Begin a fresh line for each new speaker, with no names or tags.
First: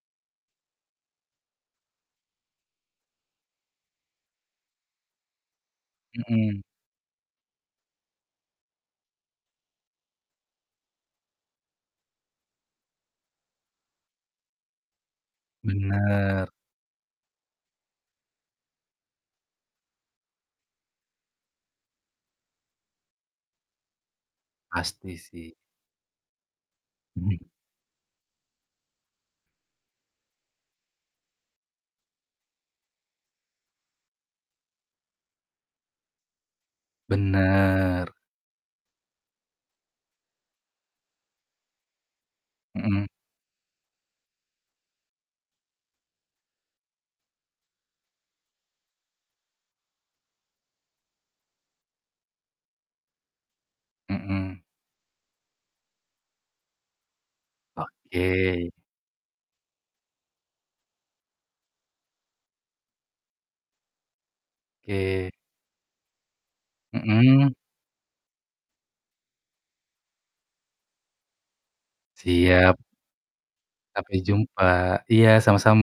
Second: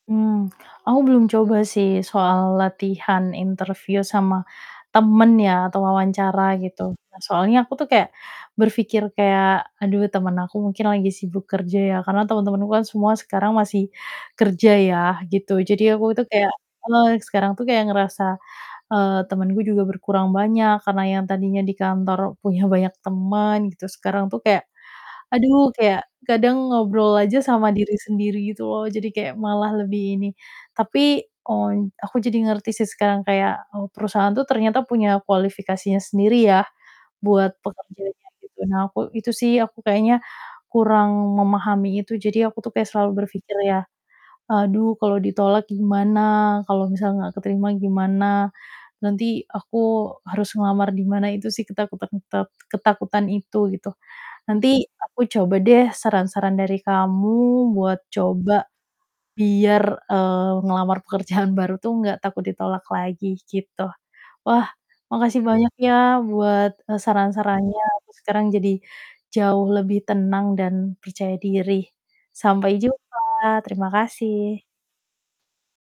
Mmm, aku belum coba sih soal latihan interview sama temen ya, atau wawancara
Mhm.
gitu, soalnya aku tuh kayak berpikir kayak, "Aduh, temen aku mungkin lagi sibuk kerja ya." Karena temen-temenku kan semua sekarang masih kerja ya, gitu. Jadi, aku itu
Benar.
kayak heeh, sekarang tuh kayak ngerasa, eee, temenku juga berkurang banyak, karena yang tadinya di kantor punya banyak temen gitu, sekarang tuh kayak,
Pasti sih.
aduh, kayak kadang ngobrol aja
Mmm.
sama diri sendiri gitu loh, jadi kayak malah lebih ini. Tapi, on aku jadi ngerti sih sekarang kayak, eee, perusahaan tuh ternyata punya kualifikasinya sendiri ya, buat
Benar.
pekerjanya, gitu. Nah aku itu sih aku kayaknya kurang memahami itu jadi aku tuh kayak
Mhm.
selalu berpikir ya, "Aduh, kalau ditolak gimana? Kalau misalnya nggak keterima gimana? Nanti aku harus ngelamar di mana?" Itu sih, ketak ketak keten ketakutan itu, gitu.
Mhm.
Nanti, aku coba deh saran-saran dari kamu buat coba
Oke.
biar, eee, ngelamar pekerjaan baru tuh nggak takut ditolak lagi, gitu. Wah,
Oke.
makasih banyak ya, buat, eee,
Mhm.
saran-sarannya sekarang jadi jauh lebih tenang dan percaya diri. Sampai
Siap
jumpa, terima
Sampai
kasih.
jumpa, iya, sama sam